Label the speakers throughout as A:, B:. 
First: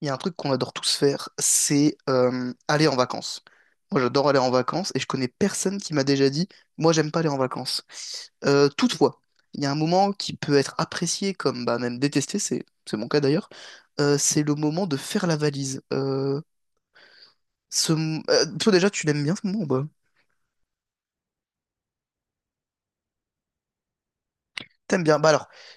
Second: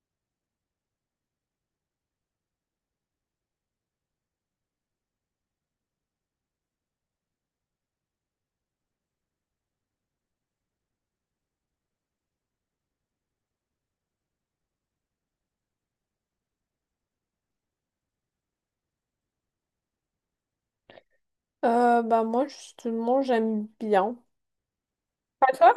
A: Il y a un truc qu'on adore tous faire, c'est aller en vacances. Moi, j'adore aller en vacances et je connais personne qui m'a déjà dit, moi, j'aime pas aller en vacances. Toutefois, il y a un moment qui peut être apprécié comme bah, même détesté, c'est mon cas d'ailleurs, c'est le moment de faire la valise. Toi déjà, tu l'aimes bien ce moment? Ou pas?
B: Bah moi justement j'aime bien.
A: T'aimes bien? Bah alors,
B: Pas toi?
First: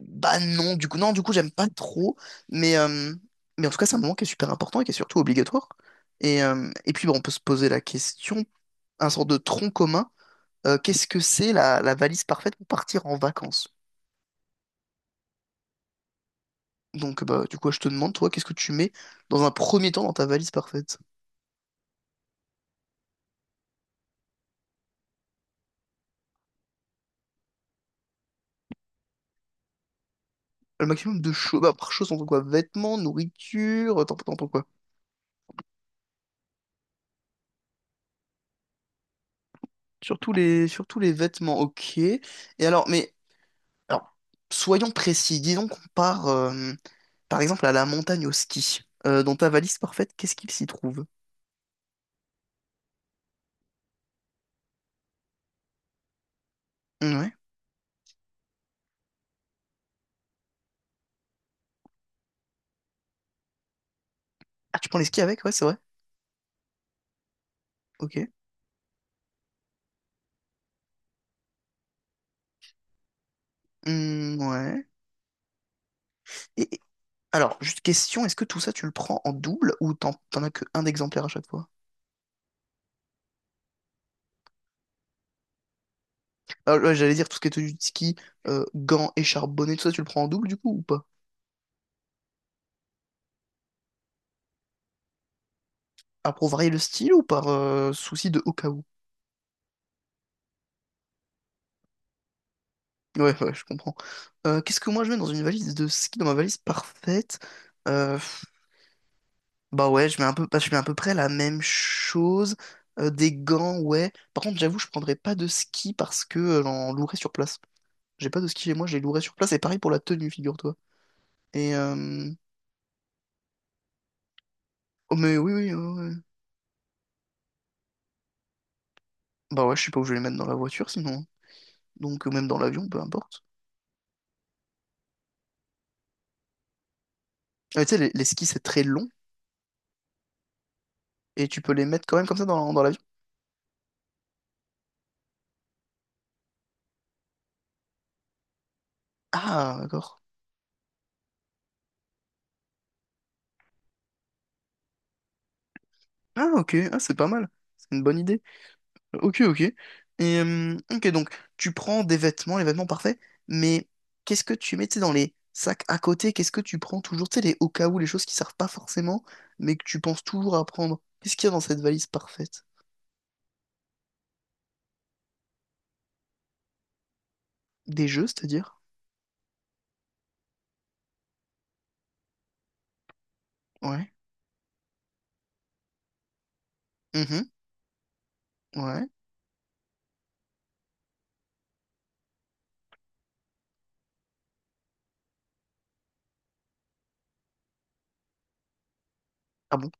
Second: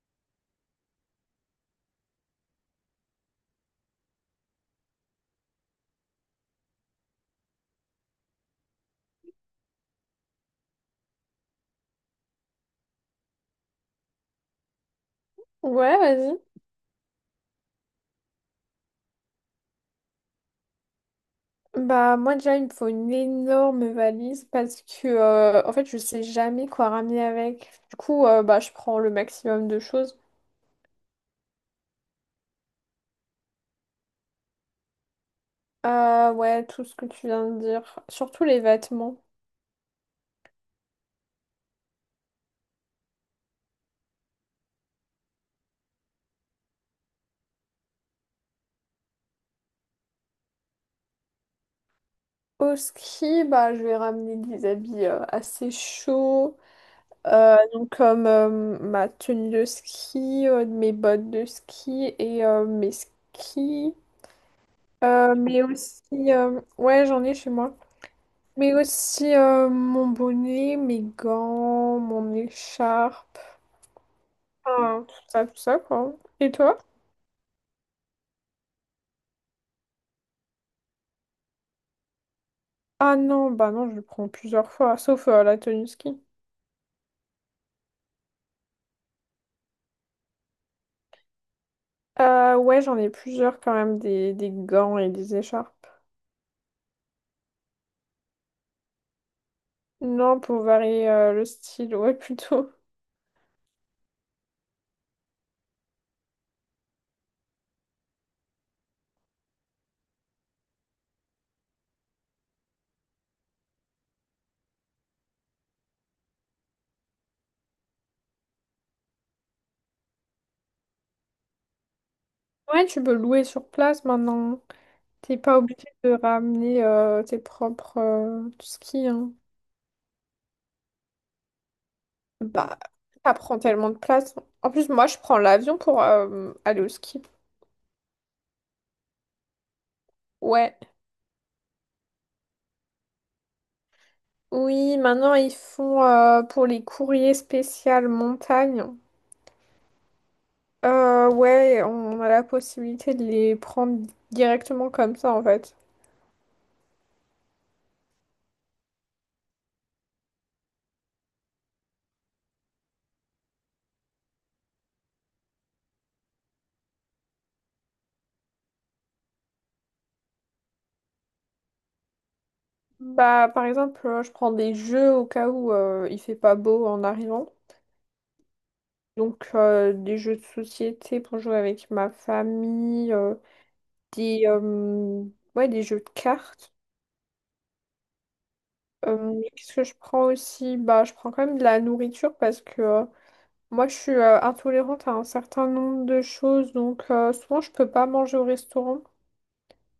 A: bah non, du coup, non, du coup, j'aime pas trop, mais, euh, mais en tout cas, c'est un moment qui est super important et qui est surtout obligatoire. Et puis, bon, on peut se poser la question, un sort de tronc commun. Qu'est-ce que c'est la, la valise parfaite pour partir en vacances?
B: Ouais, vas-y.
A: Donc, bah, du coup, je te demande, toi, qu'est-ce que tu mets dans un premier temps dans ta valise parfaite?
B: Bah moi déjà il me faut une énorme valise parce que en fait je sais jamais quoi ramener avec. Du coup bah je prends le maximum de choses.
A: Le maximum de choses, bah, par chose, on entend quoi? Vêtements, nourriture, t'entends quoi?
B: Ouais, tout ce que tu viens de dire, surtout les vêtements.
A: Surtout les vêtements, ok. Et alors, mais, alors, soyons précis, disons qu'on part, par exemple, à la montagne au ski. Dans ta valise parfaite, qu'est-ce qu'il s'y trouve?
B: Au ski, bah je vais ramener des habits assez chauds.
A: Ouais.
B: Donc comme ma tenue de ski, mes bottes de ski et mes skis.
A: Ah, tu prends les skis
B: Euh,
A: avec? Ouais,
B: mais
A: c'est vrai.
B: aussi, euh, ouais, j'en ai chez moi.
A: Ok.
B: Mais aussi mon bonnet, mes gants, mon écharpe,
A: Hmm, ouais.
B: enfin, tout ça, quoi. Et
A: Et
B: toi?
A: alors, juste question, est-ce que tout ça tu le prends en double ou t'en as qu'un exemplaire à chaque fois?
B: Ah non, bah non, je le prends plusieurs fois, sauf la tenue ski.
A: Ah, ouais, j'allais dire tout ce qui est tenue de ski, gants, écharpe, bonnet, tout ça tu le prends en double du coup ou pas?
B: Ouais, j'en ai plusieurs quand même, des gants et des écharpes.
A: Ah, pour varier le style ou par souci de au cas où?
B: Non, pour varier le style, ouais, plutôt.
A: Ouais, ouais, je comprends. Qu'est-ce que moi je mets dans une valise de ski, dans ma valise parfaite? Euh, Bah ouais, je mets un peu, bah, je mets à peu près la même chose. Des gants, ouais. Par contre, j'avoue, je prendrais pas de ski parce que j'en louerais sur place. J'ai pas de ski chez moi, je les louerais sur place. Et pareil pour la tenue, figure-toi. Et euh,
B: Ouais, tu peux louer sur place maintenant.
A: Oh, mais
B: T'es
A: oui,
B: pas
A: oui,
B: obligé
A: ouais, ouais.
B: de ramener tes propres skis, hein.
A: Bah ouais, je sais pas où je vais les mettre dans la voiture sinon, hein. Donc, ou même dans
B: Bah,
A: l'avion, peu
B: ça
A: importe.
B: prend tellement de place. En plus, moi, je prends l'avion pour aller au ski.
A: Ah, mais tu sais, les skis, c'est très long
B: Ouais.
A: et tu peux les mettre quand même comme ça dans, dans l'avion.
B: Oui, maintenant, ils font pour les courriers spéciaux montagne.
A: Ah, d'accord.
B: Ouais, on a la possibilité de les prendre directement comme ça, en fait.
A: Ah, ok, ah, c'est pas mal. C'est une bonne idée. Ok, ok. Donc, tu prends des vêtements, les vêtements parfaits, mais qu'est-ce que tu mets, tu sais, dans les sacs à côté? Qu'est-ce que tu prends toujours, tu sais, les au cas où, les choses qui servent pas forcément, mais que tu penses toujours à prendre? Qu'est-ce qu'il y a dans cette valise parfaite?
B: Bah, par exemple, je prends des jeux au cas où il fait pas beau en arrivant.
A: Des jeux, c'est-à-dire?
B: Donc, des jeux de société pour jouer avec ma famille,
A: Ouais.
B: des, euh, ouais, des jeux de cartes.
A: Mhm. Ouais.
B: Qu'est-ce que je prends aussi? Bah, je prends quand même de la nourriture parce que moi, je suis intolérante à un certain nombre de choses. Donc, souvent, je peux pas manger au restaurant.
A: Ah bon?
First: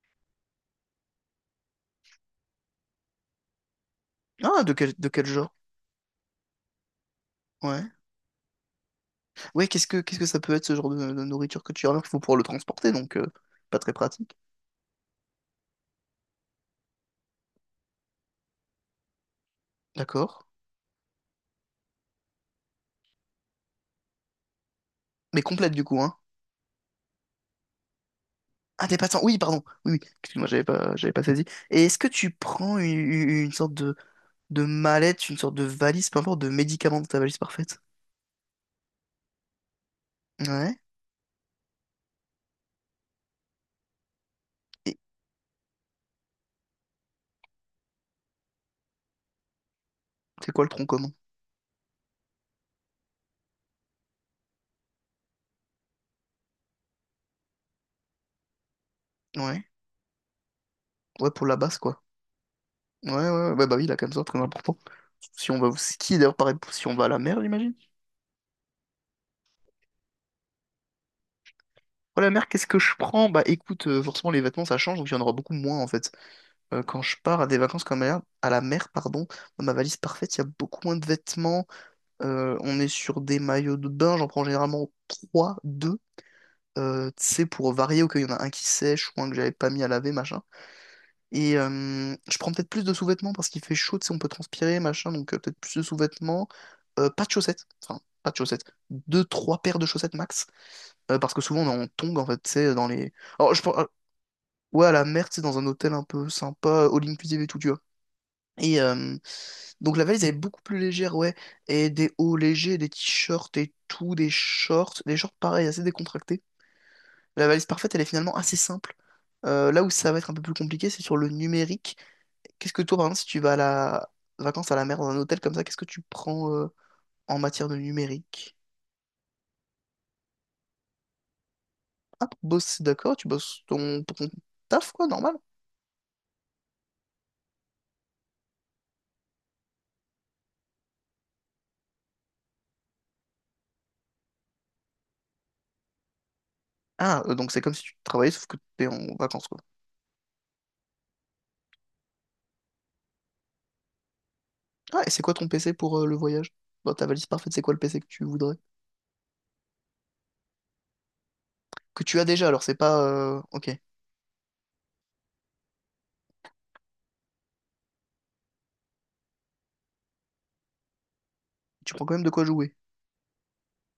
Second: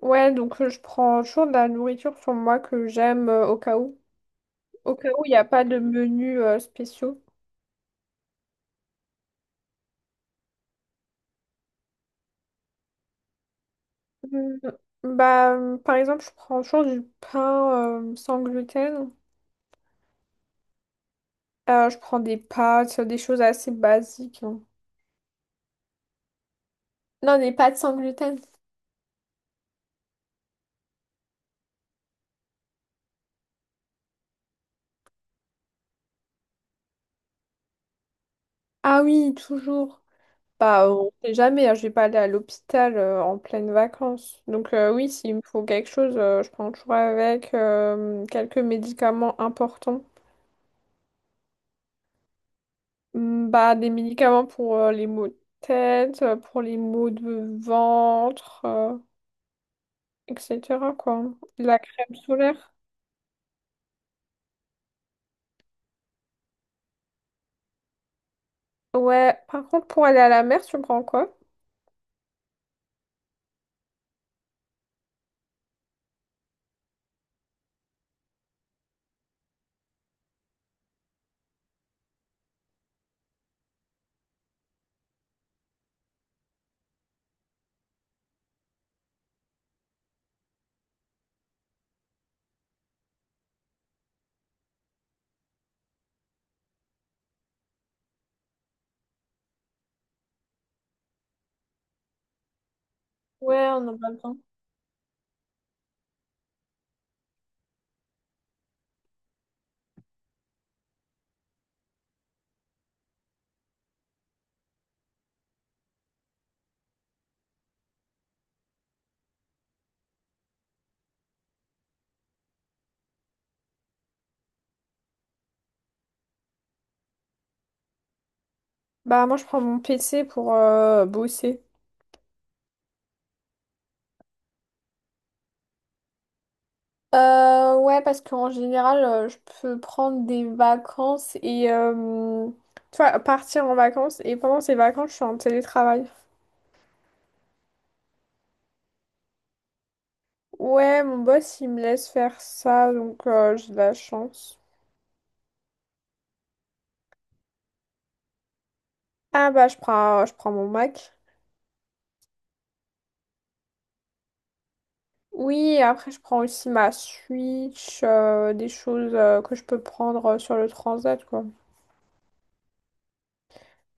B: Ouais, donc je prends toujours de la nourriture sur moi que j'aime au cas où.
A: Ah,
B: Au
A: de
B: cas où,
A: quel
B: il n'y a
A: genre?
B: pas de menu spéciaux.
A: Ouais. Ouais, qu'est-ce que ça peut être ce genre de nourriture que tu remarques? Il faut pouvoir le transporter, donc pas très pratique.
B: Mm, Bah, par exemple, je prends toujours du pain sans gluten.
A: D'accord.
B: Je prends des pâtes, des choses assez basiques, hein.
A: Mais complète du coup, hein.
B: Non, des pâtes sans gluten.
A: Ah, t'es pas sans- Oui, pardon. Oui, oui. Excuse-moi, j'avais pas saisi. Et est-ce que tu prends une sorte de mallette, une sorte de valise, peu importe, de médicaments de ta valise parfaite?
B: Ah oui, toujours.
A: Ouais.
B: Bah, on sait jamais, hein, je vais pas aller à l'hôpital en pleine vacances. Donc
A: Et
B: oui, s'il me faut quelque chose, je prends toujours avec quelques médicaments importants.
A: c'est quoi le tronc commun?
B: Bah, des médicaments pour les maux de tête, pour les maux de ventre,
A: Ouais.
B: etc., quoi.
A: Ouais, pour la base,
B: La
A: quoi.
B: crème solaire.
A: Ouais, ouais, ouais. Bah, bah oui, là, comme ça, très important. Si on va au ski, d'ailleurs, pareil, pour- si on va à la mer, j'imagine.
B: Ouais, par contre, pour aller à la mer, tu prends quoi?
A: Pour la mer, qu'est-ce que je prends? Bah écoute, forcément, les vêtements, ça change, donc il y en aura beaucoup moins, en fait. Quand je pars à des vacances comme à la mer, pardon, dans ma valise parfaite, il y a beaucoup moins de vêtements. On est sur des maillots de bain, j'en prends généralement 3, 2. Tu sais, pour varier au cas où il y en a un qui sèche ou un que j'avais pas mis à laver, machin. Et je prends peut-être plus de sous-vêtements parce qu'il fait chaud, tu sais, on peut transpirer, machin, donc peut-être plus de sous-vêtements. Pas de chaussettes, enfin, pas de chaussettes. Deux, trois paires de chaussettes max. Parce que souvent on est en tongs en fait, tu sais, dans les. Alors,
B: Ouais,
A: je... pense- ah,
B: on en a besoin.
A: ouais, à la mer, tu sais, dans un hôtel un peu sympa, all inclusive et tout, tu vois. Et euh, donc la valise, elle est beaucoup plus légère, ouais. Et des hauts légers, des t-shirts et tout, des shorts. Des shorts, pareil, assez décontractés. La valise parfaite, elle est finalement assez simple. Là où ça va être un peu plus compliqué, c'est sur le numérique. Qu'est-ce que toi, par exemple, si tu vas à la vacances à la mer dans un hôtel comme ça, qu'est-ce que tu prends en matière de numérique?
B: Bah, moi, je prends mon PC pour bosser.
A: Ah, pour bosser, d'accord, tu bosses ton... pour ton taf, quoi, normal.
B: Ouais, parce qu'en général, je peux prendre des vacances et tu vois, partir en vacances et pendant ces vacances, je suis en télétravail.
A: Ah, donc c'est comme si tu travaillais, sauf que t'es en vacances, quoi.
B: Ouais, mon boss, il me laisse faire ça, donc j'ai de la chance.
A: Ah, et c'est quoi ton PC pour le voyage? Dans ta valise parfaite, c'est quoi le PC que tu voudrais?
B: Ah bah, je prends mon Mac.
A: Que tu as déjà, alors c'est pas... Ok,
B: Oui, et après, je prends aussi ma Switch, des choses que je peux prendre sur le transat, quoi.
A: tu prends quand même de quoi jouer.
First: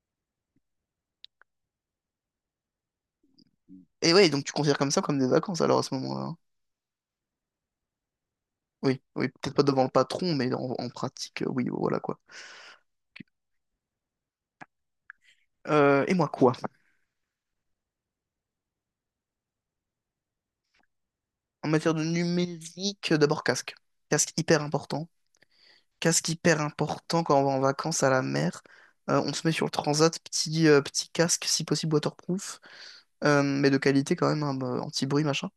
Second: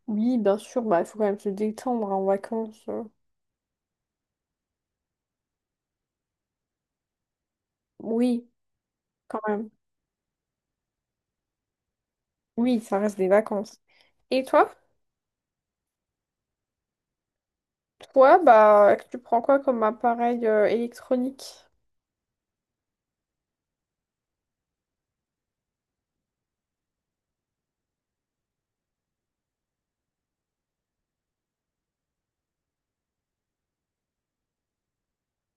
B: Oui, bien sûr, bah, il faut quand même se détendre en vacances,
A: Et ouais, donc tu considères comme ça comme des vacances alors à ce moment-là, hein.
B: Oui,
A: Oui, oui,
B: quand
A: peut-être pas
B: même.
A: devant le patron, mais en, en pratique, oui, voilà quoi.
B: Oui, ça reste des vacances. Et toi?
A: Et moi quoi?
B: Toi, bah, tu prends quoi comme appareil
A: En
B: électronique?
A: matière de numérique, d'abord casque. Casque hyper important. Casque hyper important quand on va en vacances à la mer. On se met sur le transat, petit, petit casque, si possible waterproof, mais de qualité quand même, hein, bah, anti-bruit, machin,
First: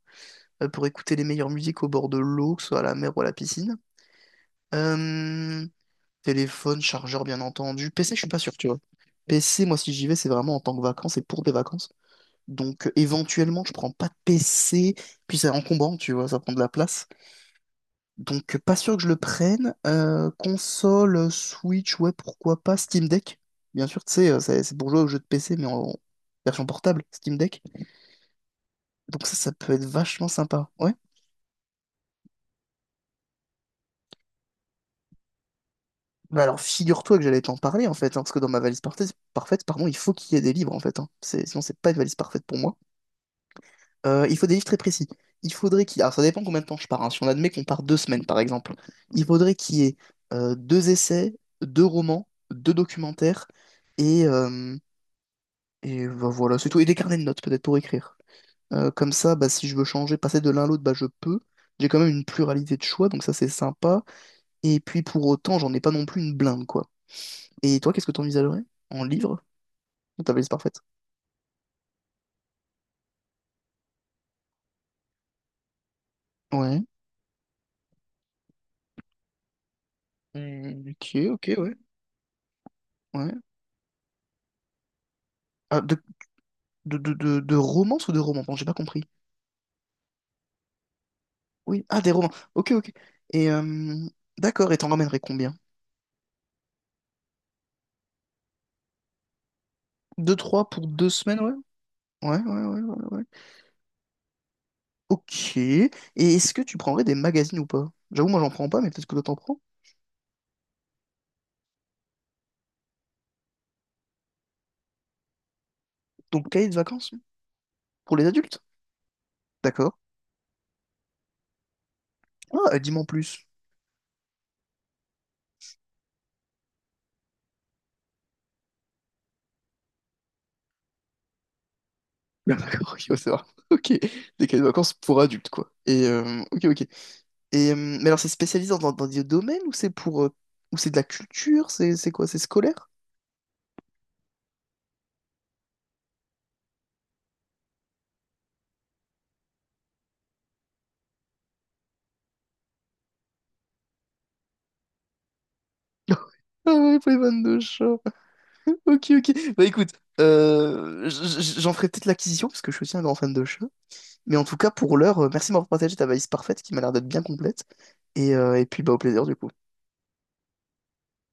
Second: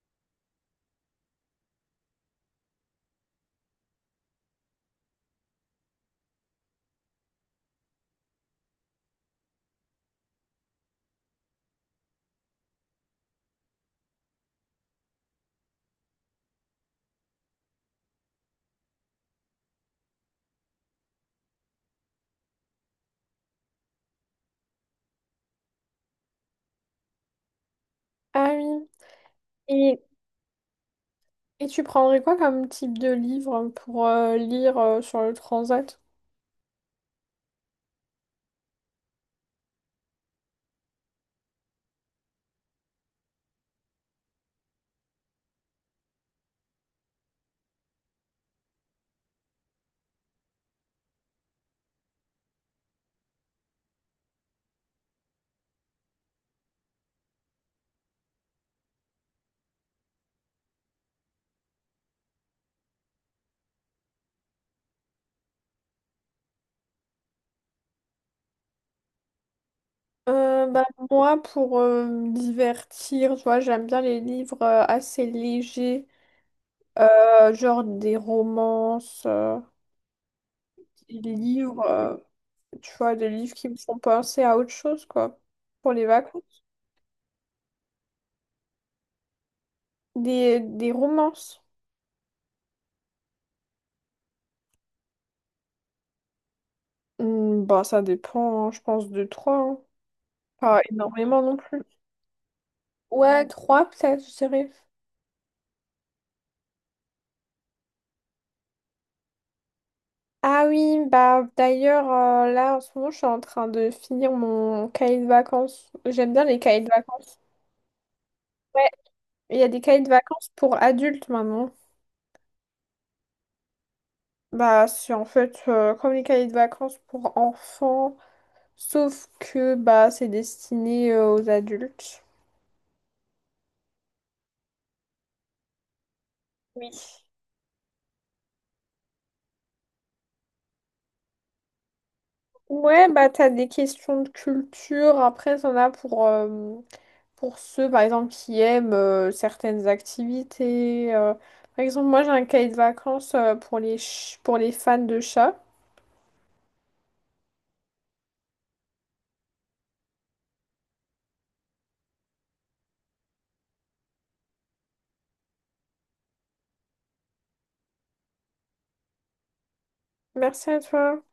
A: pour écouter les meilleures musiques au bord de l'eau, que ce soit à la mer ou à la piscine. Euh, Téléphone, chargeur, bien entendu. PC, je suis pas sûr, tu vois. PC, moi, si j'y vais, c'est vraiment en tant que vacances et pour des vacances. Donc, éventuellement, je prends pas de PC. Puis, c'est encombrant, tu vois, ça prend de la place. Donc, pas sûr que je le prenne. Console, Switch, ouais, pourquoi pas. Steam Deck, bien sûr, tu sais, c'est pour jouer aux jeux de PC, mais en version portable, Steam Deck.
B: Ah oui.
A: Donc, ça peut être
B: Et,
A: vachement sympa, ouais.
B: et tu prendrais quoi comme type de livre pour lire sur le transat?
A: Bah alors, figure-toi que j'allais t'en parler, en fait, hein, parce que dans ma valise parfaite, parfaite, pardon, il faut qu'il y ait des livres, en fait, hein. C'est- Sinon, c'est pas une valise parfaite pour moi. Il faut des livres très précis. Il faudrait qu'il... Alors, ça dépend combien de temps je pars, hein. Si on admet qu'on part deux semaines, par exemple, il faudrait qu'il y ait deux essais, deux romans, deux documentaires et, euh, et bah, voilà, c'est tout. Et des carnets de notes, peut-être, pour écrire. Comme ça, bah, si je veux changer, passer de l'un à l'autre, bah, je peux. J'ai quand même une pluralité de choix, donc ça, c'est sympa. Et puis, pour autant, j'en ai pas non plus une blinde, quoi. Et toi, qu'est-ce que t'envisagerais en livre? Dans ta valise parfaite.
B: Bah, moi, pour me divertir, tu vois, j'aime bien les livres assez légers,
A: Ouais.
B: genre des romances,
A: Hmm, ok,
B: des
A: ok, ouais.
B: livres, euh, tu vois, des
A: Ouais.
B: livres qui me font penser à autre chose, quoi,
A: Ah,
B: pour les vacances.
A: De romance ou de romans? Bon, j'ai pas compris.
B: Des romances.
A: Oui, ah, des romans. Ok, ok. Et euh, d'accord, et t'en ramènerais combien?
B: Bah, ça dépend, hein, je pense, de toi, hein.
A: Deux, trois
B: Pas
A: pour deux semaines,
B: énormément
A: ouais?
B: non plus.
A: Ouais, ouais, ouais, ouais, ouais.
B: Ouais, trois peut-être, je dirais.
A: Ok. Et est-ce que tu prendrais des magazines ou pas? J'avoue, moi, j'en prends pas, mais peut-être que toi, t'en prends.
B: Ah oui, bah d'ailleurs, là en ce moment, je suis en train de finir mon cahier de vacances. J'aime bien
A: Donc,
B: les
A: cahier de
B: cahiers de
A: vacances? Hein,
B: vacances.
A: pour les adultes?
B: Ouais, il y a des
A: D'accord.
B: cahiers de vacances pour adultes maintenant.
A: Ah, dis-moi en plus.
B: Bah, c'est en fait comme les cahiers de vacances pour enfants, sauf que bah c'est destiné aux adultes.
A: D'accord, ok, on va savoir. Ok. Des cahiers de vacances pour adultes, quoi. Ok, ok.
B: Oui.
A: Et, mais alors, c'est spécialisé dans, dans des domaines ou c'est pour, ou c'est de la culture? C'est quoi? C'est scolaire?
B: Ouais, bah t'as des questions de culture, après t'en as pour pour ceux, par exemple, qui aiment certaines activités, par exemple, moi, j'ai un cahier de vacances pour les, pour les fans de chats.
A: Ah ouais, pour les vannes de chat. Ok, ok. Bah écoute, j'en ferai peut-être l'acquisition parce que je suis aussi un grand fan de chat. Mais en tout cas, pour l'heure, merci de m'avoir partagé ta valise parfaite qui m'a l'air d'être bien complète. Et puis, bah, au plaisir du coup.
B: Merci à toi.